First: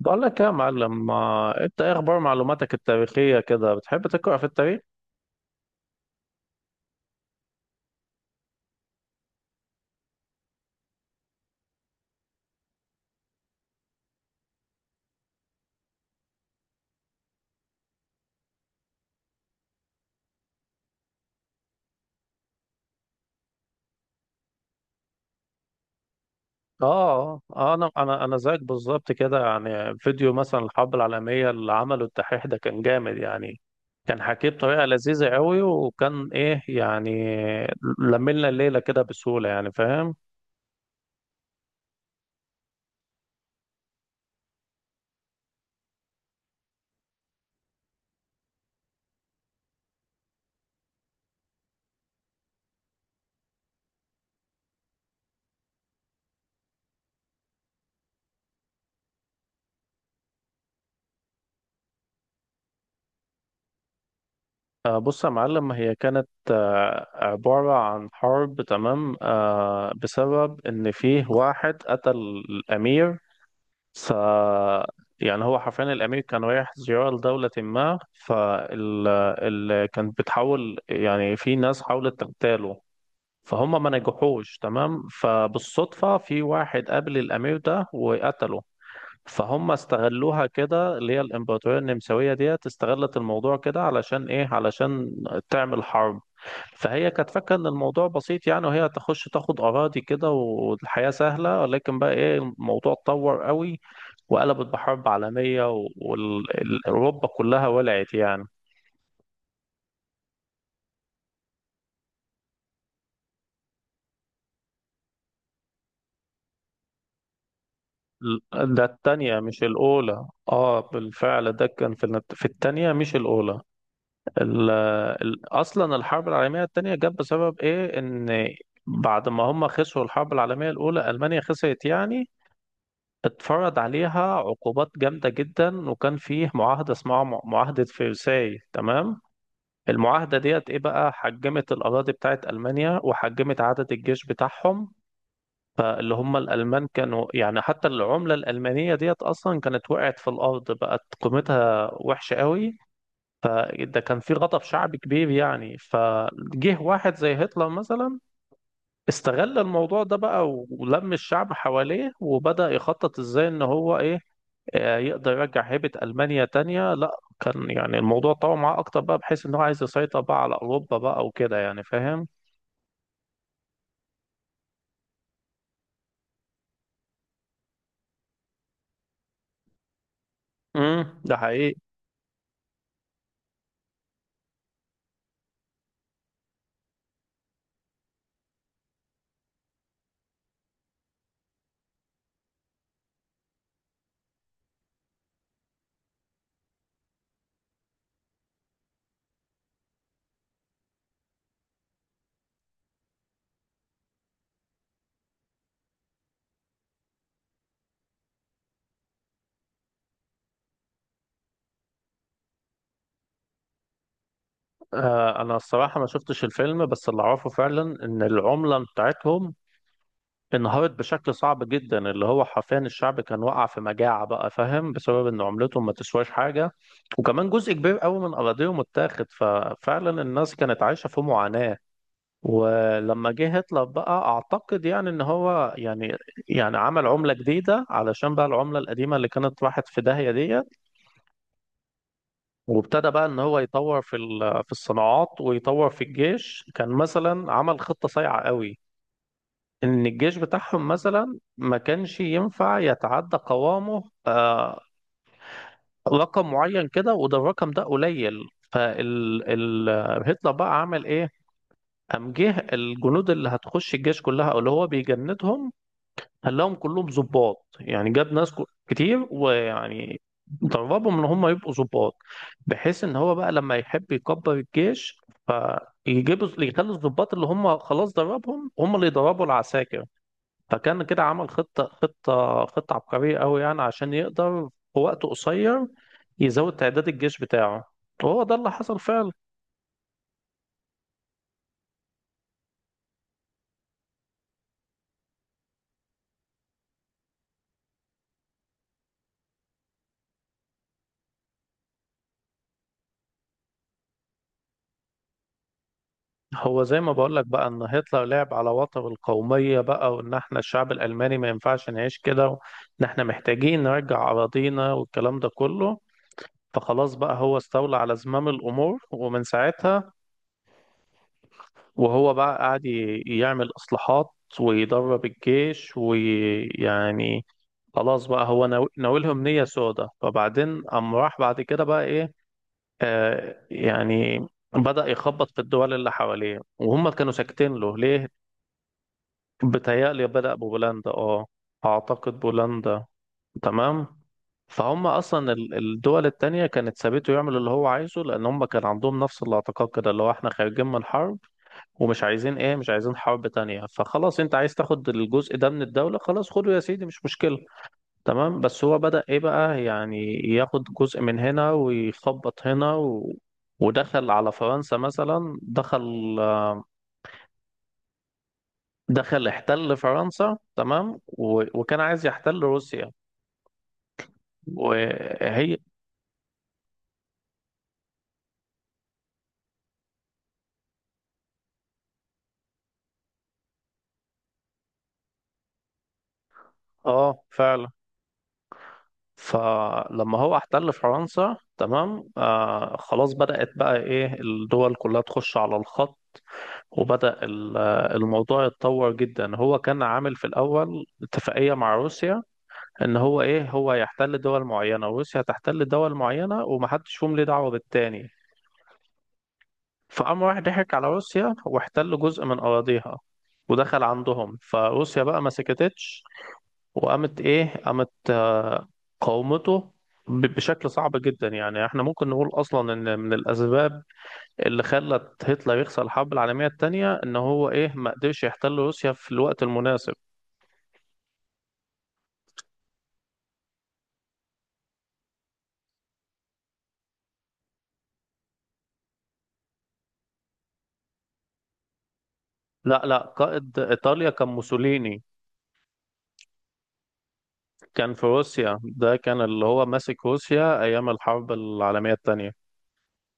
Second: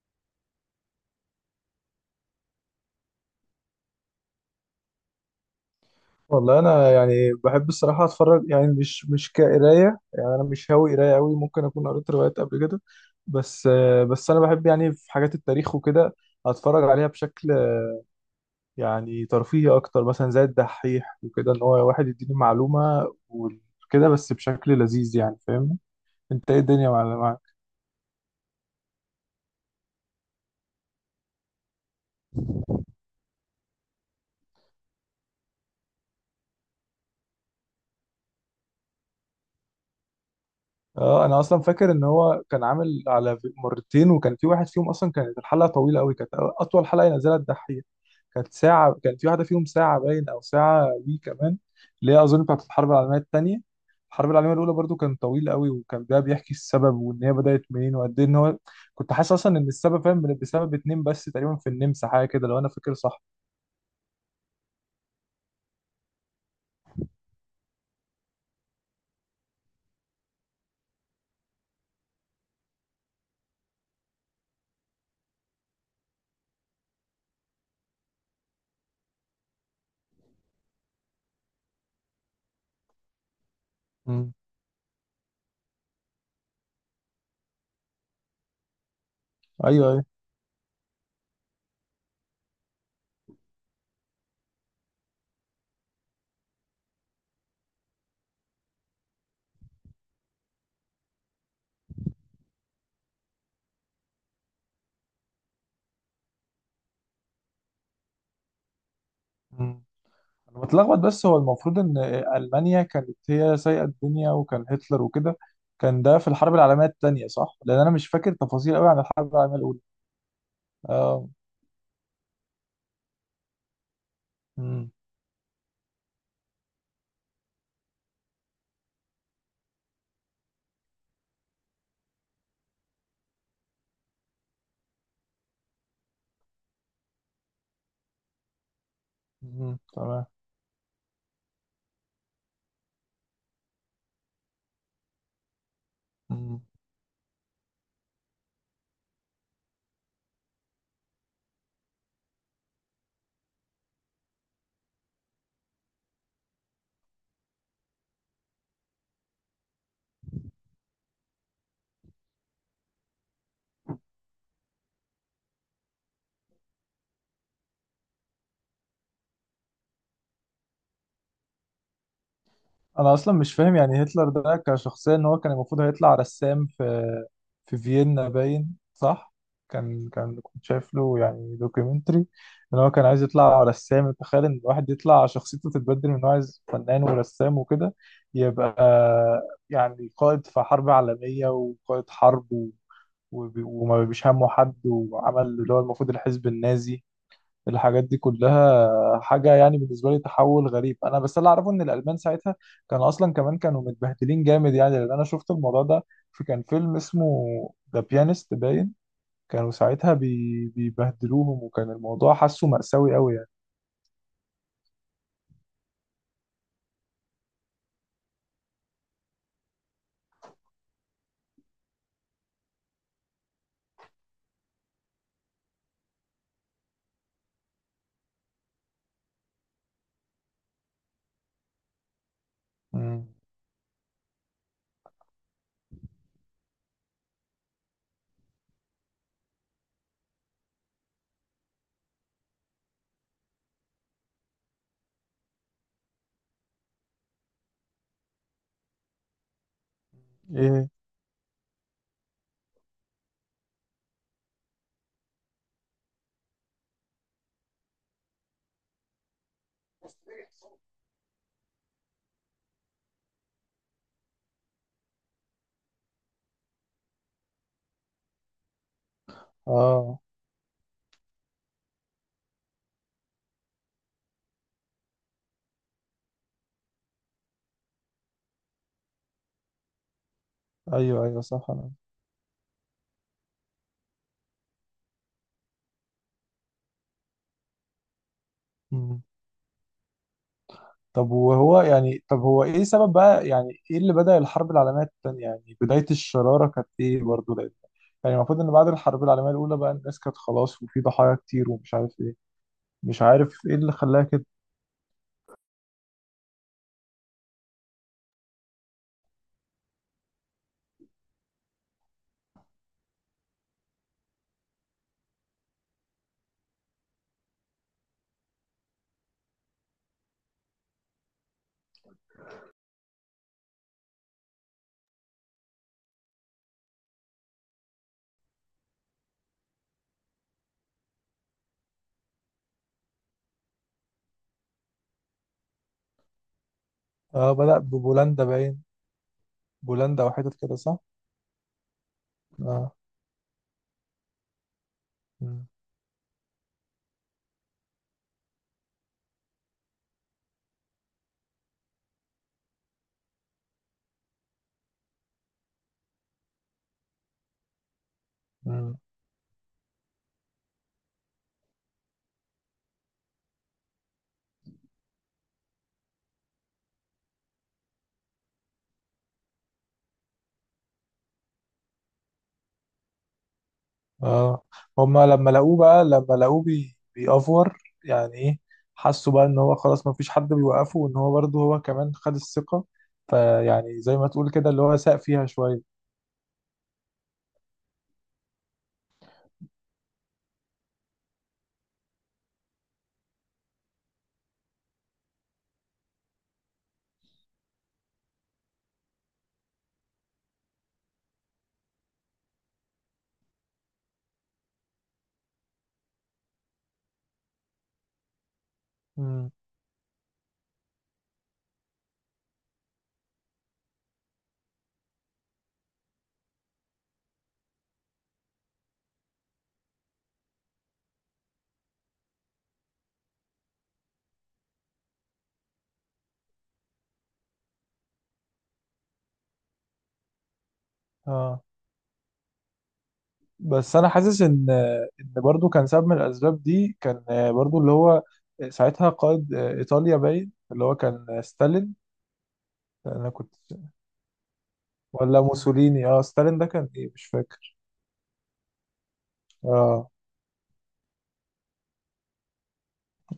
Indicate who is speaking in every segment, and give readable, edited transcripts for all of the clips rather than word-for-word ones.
Speaker 1: بقول لك يا معلم، ما انت ايه اخبار معلوماتك التاريخيه كده؟ بتحب تقرا في التاريخ؟
Speaker 2: والله انا يعني بحب الصراحه اتفرج يعني مش كقرايه. يعني انا مش هاوي قرايه قوي. ممكن اكون قريت روايات قبل كده. بس. بس انا بحب يعني في حاجات التاريخ وكده. اتفرج عليها بشكل يعني ترفيهي اكتر، مثلا زي الدحيح وكده، ان هو واحد يديني معلومه وكده بس بشكل لذيذ يعني. فاهمني؟ انت ايه الدنيا معاك؟
Speaker 1: اه، انا زيك بالظبط كده. يعني فيديو مثلا الحرب العالميه اللي عمله الدحيح ده كان جامد يعني. كان حكيه بطريقه لذيذه قوي وكان ايه يعني، لملنا الليله كده بسهوله، يعني فاهم.
Speaker 2: اه انا اصلا فاكر ان هو كان عامل على مرتين، وكان في واحد فيهم اصلا كانت الحلقه طويله قوي، كانت اطول حلقه ينزلها الدحيح. كانت ساعة، كان في واحدة فيهم ساعة باين أو ساعة وي كمان، اللي هي أظن بتاعت الحرب العالمية التانية. الحرب العالمية الأولى برضو كان طويل قوي، وكان ده بيحكي السبب وإن هي بدأت منين وقد إيه إن هو كنت حاسس أصلا إن السبب فاهم بسبب اتنين بس، تقريبا في النمسا حاجة كده لو أنا فاكر صح.
Speaker 1: بص يا معلم، هي كانت عبارة عن حرب، تمام، بسبب إن فيه واحد قتل الأمير. ف يعني هو حرفيا الأمير كان رايح زيارة لدولة ما. فال كان بتحاول، يعني في ناس حاولت تغتاله، فهم ما
Speaker 2: مم.
Speaker 1: نجحوش، تمام، فبالصدفة في واحد قابل الأمير ده وقتله. فهم
Speaker 2: أيوه أيوه.
Speaker 1: استغلوها كده، اللي هي الإمبراطورية النمساوية ديت استغلت الموضوع كده علشان إيه، علشان تعمل حرب. فهي كانت فاكره ان الموضوع بسيط يعني، وهي تخش تاخد اراضي كده والحياه سهله، ولكن بقى ايه، الموضوع اتطور قوي وقلبت بحرب عالميه، واوروبا كلها ولعت يعني.
Speaker 2: مم. أنا بتلخبط، بس هو المفروض إن ألمانيا كانت هي سايقة الدنيا، وكان هتلر وكده. كان ده في الحرب العالمية التانية صح؟ لأن أنا مش فاكر تفاصيل
Speaker 1: ده
Speaker 2: قوي عن الحرب
Speaker 1: التانية
Speaker 2: العالمية
Speaker 1: مش
Speaker 2: الأولى.
Speaker 1: الأولى، اه
Speaker 2: آه.
Speaker 1: بالفعل ده كان في في التانية مش الأولى. ال-
Speaker 2: مم.
Speaker 1: أصلا الحرب العالمية التانية جت بسبب إيه، إن بعد ما هم خسروا الحرب العالمية الأولى ألمانيا خسرت يعني، اتفرض عليها عقوبات جامدة جدا، وكان فيه معاهدة اسمها معاهدة فرساي، تمام.
Speaker 2: مم. تمام.
Speaker 1: المعاهدة ديت ايه بقى، حجمت الأراضي بتاعت ألمانيا وحجمت عدد الجيش بتاعهم. فاللي هم الألمان كانوا يعني، حتى العملة الألمانية ديت أصلا كانت وقعت في الأرض، بقت قيمتها وحشة قوي. فده كان في غضب شعبي كبير يعني، فجه واحد زي هتلر مثلا استغل الموضوع ده بقى، ولم الشعب حواليه، وبدأ يخطط ازاي ان هو ايه، يقدر يرجع هيبة ألمانيا تانية. لا، كان يعني الموضوع طول معاه أكتر بقى، بحيث إن هو عايز يسيطر بقى على أوروبا بقى وكده، يعني فاهم؟
Speaker 2: انا اصلا مش فاهم يعني هتلر ده كشخصيه ان هو كان المفروض هيطلع رسام في في فيينا باين صح. كان كان كنت شايف له
Speaker 1: ده
Speaker 2: يعني
Speaker 1: حقيقي.
Speaker 2: دوكيومنتري ان هو كان عايز يطلع رسام. تخيل ان الواحد يطلع شخصيته تتبدل من إن هو عايز فنان ورسام وكده، يبقى يعني قائد في حرب عالميه وقائد حرب وما بيش همه حد، وعمل اللي هو المفروض الحزب النازي. الحاجات دي كلها حاجة يعني بالنسبة لي تحول غريب. أنا بس اللي أعرفه إن الألمان ساعتها كانوا أصلا كمان كانوا متبهدلين جامد يعني، لأن أنا شفت الموضوع ده في كان فيلم اسمه ذا بيانست باين. كانوا ساعتها بيبهدلوهم، وكان الموضوع حاسه مأساوي أوي يعني.
Speaker 1: آه، أنا الصراحة ما شفتش الفيلم، بس اللي أعرفه فعلا إن العملة بتاعتهم انهارت بشكل صعب جدا، اللي هو حرفيا الشعب كان وقع في مجاعة بقى، فاهم، بسبب إن عملتهم ما تسواش حاجة. وكمان جزء كبير قوي من أراضيهم اتاخد، ففعلا الناس كانت عايشة في معاناة.
Speaker 2: مم.
Speaker 1: ولما جه هتلر بقى اعتقد يعني ان هو يعني، يعني عمل عملة جديدة علشان بقى العملة القديمة اللي كانت راحت في داهية ديت. وابتدى بقى ان هو يطور في في الصناعات، ويطور في الجيش. كان مثلا عمل خطة صايعة قوي، ان الجيش بتاعهم
Speaker 2: إيه.
Speaker 1: مثلا ما كانش ينفع يتعدى قوامه رقم معين كده، وده الرقم ده قليل. فال ال... هتلر بقى عمل ايه؟ قام جه الجنود اللي هتخش الجيش كلها، او اللي هو بيجندهم، خلاهم كلهم ظباط، يعني جاب ناس كتير، ويعني
Speaker 2: آه.
Speaker 1: دربهم ان هم يبقوا ظباط، بحيث ان هو بقى لما يحب يكبر الجيش فيجيبوا، يخلي الظباط اللي هم خلاص دربهم، هم اللي يدربوا العساكر. فكان كده
Speaker 2: أيوه أيوه
Speaker 1: عمل
Speaker 2: صح.
Speaker 1: خطة
Speaker 2: أنا.
Speaker 1: خطة خطة عبقرية قوي يعني، عشان يقدر في وقت قصير يزود تعداد الجيش بتاعه، وهو ده اللي حصل
Speaker 2: مم.
Speaker 1: فعلا.
Speaker 2: طب وهو يعني طب هو ايه سبب بقى؟ يعني ايه اللي بدأ الحرب العالمية التانية؟ يعني بداية الشرارة كانت ايه برضه؟ لأن يعني المفروض ان بعد الحرب العالمية الأولى بقى الناس كانت خلاص، وفي ضحايا كتير ومش عارف ايه. مش عارف ايه اللي خلاها كده.
Speaker 1: هو زي ما بقول لك بقى ان هتلر لعب على وتر القومية بقى، وان احنا الشعب الالماني ما ينفعش نعيش كده، وان احنا محتاجين نرجع اراضينا والكلام ده كله. فخلاص بقى هو استولى على زمام الامور، ومن ساعتها وهو بقى قاعد يعمل اصلاحات ويدرب الجيش ويعني، خلاص بقى هو ناويلهم نية سودة. فبعدين قام راح بعد كده بقى ايه، يعني بدأ يخبط في الدول اللي حواليه، وهم كانوا
Speaker 2: اه
Speaker 1: ساكتين
Speaker 2: بدأ
Speaker 1: له ليه؟
Speaker 2: ببولندا باين. بولندا
Speaker 1: بتهيألي
Speaker 2: او
Speaker 1: بدأ
Speaker 2: حتت كده صح؟
Speaker 1: ببولندا، اه أعتقد
Speaker 2: اه.
Speaker 1: بولندا، تمام. فهم أصلا
Speaker 2: مم.
Speaker 1: الدول التانية كانت سابته يعمل اللي هو عايزه، لأن هم كان عندهم نفس الاعتقاد كده، اللي هو احنا خارجين من حرب ومش عايزين ايه، مش عايزين حرب تانية. فخلاص انت عايز تاخد الجزء ده من الدولة، خلاص خده يا سيدي، مش مشكلة، تمام. بس
Speaker 2: مم.
Speaker 1: هو بدأ ايه بقى، يعني ياخد جزء من هنا ويخبط هنا ودخل على فرنسا مثلا. دخل احتل فرنسا، تمام، وكان عايز يحتل روسيا
Speaker 2: اه. هما لما
Speaker 1: وهي.
Speaker 2: لقوه بقى لما لقوه بيأفور، يعني ايه؟ حسوا بقى ان هو خلاص ما فيش حد بيوقفه، وان هو برضه هو كمان خد الثقة، فيعني زي ما تقول كده اللي هو ساق فيها شوية.
Speaker 1: اه فعلا. فلما هو احتل فرنسا تمام، خلاص بدأت بقى ايه الدول كلها تخش على الخط. وبدأ الموضوع يتطور جدا. هو كان عامل في الأول اتفاقية مع روسيا، ان هو ايه، هو يحتل دول معينة وروسيا تحتل دول معينة، ومحدش فيهم ليه دعوة بالتاني.
Speaker 2: مم.
Speaker 1: فقام راح ضحك على روسيا، واحتل جزء من أراضيها ودخل عندهم، فروسيا بقى ما سكتتش، وقامت إيه، قامت قاومته بشكل صعب جدا. يعني احنا ممكن نقول اصلا ان من الاسباب اللي خلت هتلر يخسر الحرب العالميه الثانيه ان هو ايه، ما قدرش يحتل روسيا في الوقت المناسب.
Speaker 2: اه. بس انا حاسس ان ان برضو كان سبب من الاسباب دي، كان برضو اللي هو ساعتها قائد ايطاليا باين، اللي هو كان ستالين.
Speaker 1: لا لا،
Speaker 2: انا كنت.
Speaker 1: قائد ايطاليا كان موسوليني.
Speaker 2: ولا موسوليني، اه ستالين ده كان ايه مش فاكر.
Speaker 1: كان في روسيا، ده كان اللي هو
Speaker 2: اه
Speaker 1: ماسك روسيا ايام الحرب العالميه الثانيه.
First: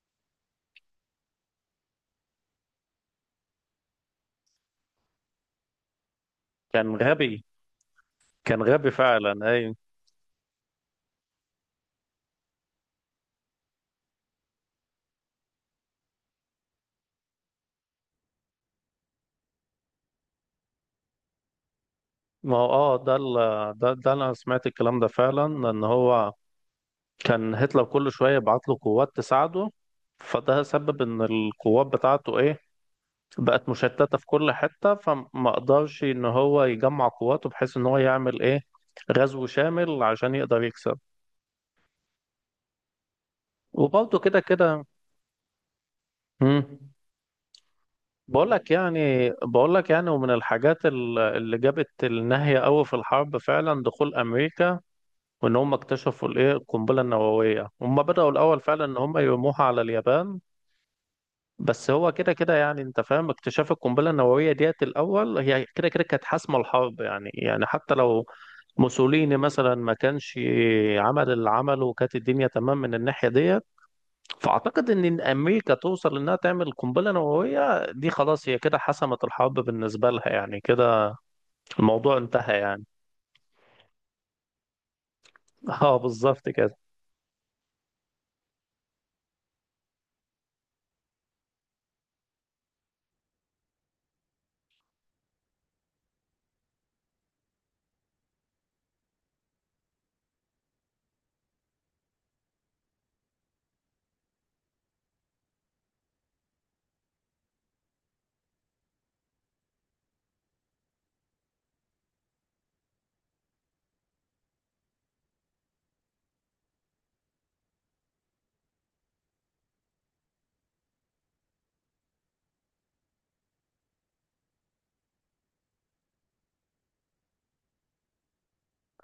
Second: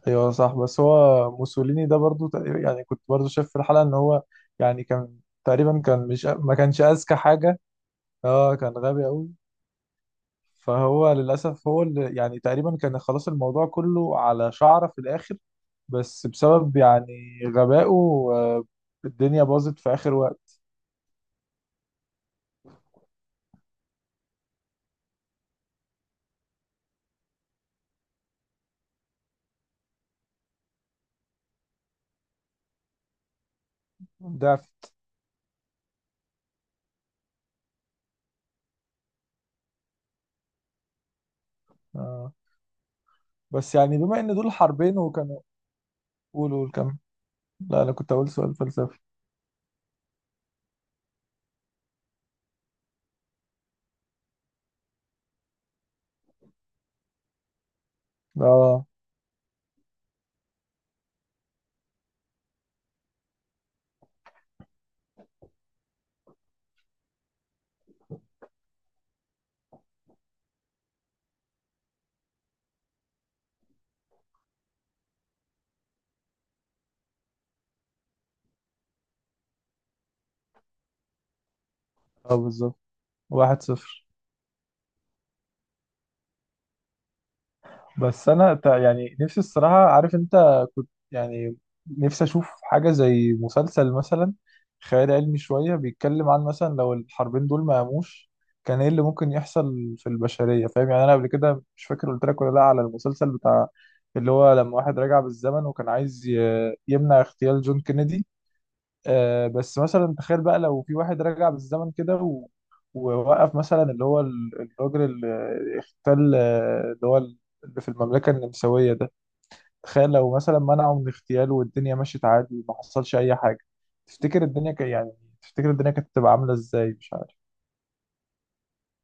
Speaker 2: ايوه صح. بس هو موسوليني ده برضو يعني كنت برضو شايف في الحلقة ان هو يعني كان تقريبا كان مش ما كانش
Speaker 1: كان
Speaker 2: اذكى
Speaker 1: غبي.
Speaker 2: حاجة. اه
Speaker 1: كان
Speaker 2: كان
Speaker 1: غبي
Speaker 2: غبي قوي.
Speaker 1: فعلا، اي.
Speaker 2: فهو للأسف هو اللي يعني تقريبا كان خلاص الموضوع كله على شعرة في الآخر، بس بسبب يعني غبائه الدنيا باظت في آخر وقت.
Speaker 1: ما هو ده ده، انا سمعت الكلام ده فعلا، ان هو كان هتلر كل شويه يبعت له قوات تساعده، فده سبب ان القوات بتاعته ايه، بقت مشتته في كل حته،
Speaker 2: ضعفت.
Speaker 1: فما قدرش ان هو يجمع قواته، بحيث ان هو يعمل ايه غزو شامل عشان يقدر يكسب.
Speaker 2: آه. بس يعني
Speaker 1: وبرضه
Speaker 2: بما إن
Speaker 1: كده
Speaker 2: دول
Speaker 1: كده.
Speaker 2: حربين، وكانوا. قولوا
Speaker 1: مم.
Speaker 2: الكم. لا أنا كنت أقول
Speaker 1: بقول
Speaker 2: سؤال
Speaker 1: لك
Speaker 2: فلسفي.
Speaker 1: يعني بقول لك يعني ومن الحاجات اللي جابت النهية قوي في الحرب فعلا دخول امريكا، وان هم اكتشفوا الايه القنبله النوويه، هم بداوا الاول فعلا
Speaker 2: اه.
Speaker 1: ان هم يرموها على اليابان. بس هو كده كده يعني، انت فاهم، اكتشاف القنبله النوويه ديت الاول هي كده كده كانت حاسمه الحرب يعني حتى لو موسوليني مثلا ما كانش عمل اللي عمله وكانت الدنيا تمام من الناحيه ديت، فاعتقد إن امريكا توصل انها تعمل قنبله نوويه دي، خلاص هي كده حسمت الحرب بالنسبه لها، يعني كده الموضوع
Speaker 2: اه
Speaker 1: انتهى
Speaker 2: بالظبط.
Speaker 1: يعني.
Speaker 2: 1-0.
Speaker 1: اه بالظبط كده.
Speaker 2: بس انا يعني نفسي الصراحه، عارف انت كنت يعني نفسي اشوف حاجه زي مسلسل مثلا خيال علمي شويه بيتكلم عن مثلا لو الحربين دول ما قاموش، كان ايه اللي ممكن يحصل في البشريه؟ فاهم يعني؟ انا قبل كده مش فاكر قلت لك ولا لا على المسلسل بتاع اللي هو لما واحد رجع بالزمن وكان عايز يمنع اغتيال جون كينيدي. آه بس مثلا تخيل بقى لو في واحد رجع بالزمن كده ووقف مثلا اللي هو الراجل اللي اختل اللي هو اللي في المملكة النمساوية ده، تخيل لو مثلا منعه من اغتياله والدنيا مشيت عادي وما حصلش أي حاجة. تفتكر الدنيا يعني تفتكر الدنيا كانت تبقى عاملة ازاي مش عارف؟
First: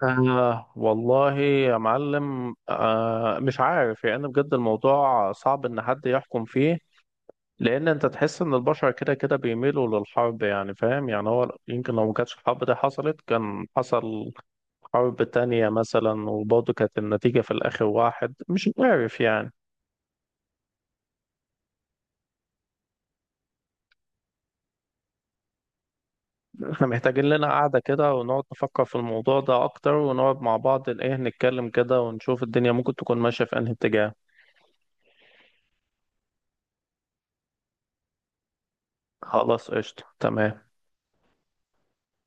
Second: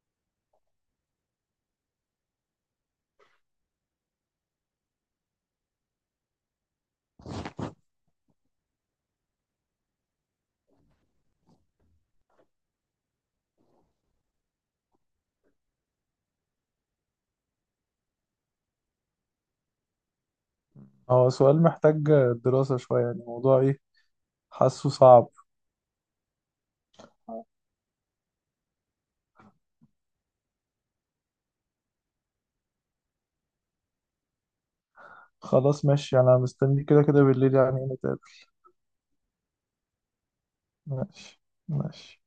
Speaker 1: والله يا معلم، مش عارف يعني، بجد الموضوع صعب إن حد يحكم فيه، لأن أنت تحس إن البشر كده كده بيميلوا للحرب، يعني فاهم، يعني هو يمكن لو ما كانتش الحرب دي حصلت كان حصل حرب تانية مثلا، وبرضه كانت النتيجة في الآخر واحد، مش عارف يعني.
Speaker 2: هو سؤال محتاج دراسة شوية يعني الموضوع ايه. حاسه صعب.
Speaker 1: إحنا محتاجين لنا قعدة كده ونقعد نفكر في الموضوع ده أكتر، ونقعد مع بعض إيه، نتكلم كده ونشوف الدنيا ممكن تكون ماشية في أنهي اتجاه.
Speaker 2: خلاص ماشي أنا مستني كده كده بالليل يعني نتقابل.
Speaker 1: خلاص قشطة تمام.
Speaker 2: ماشي. ماشي.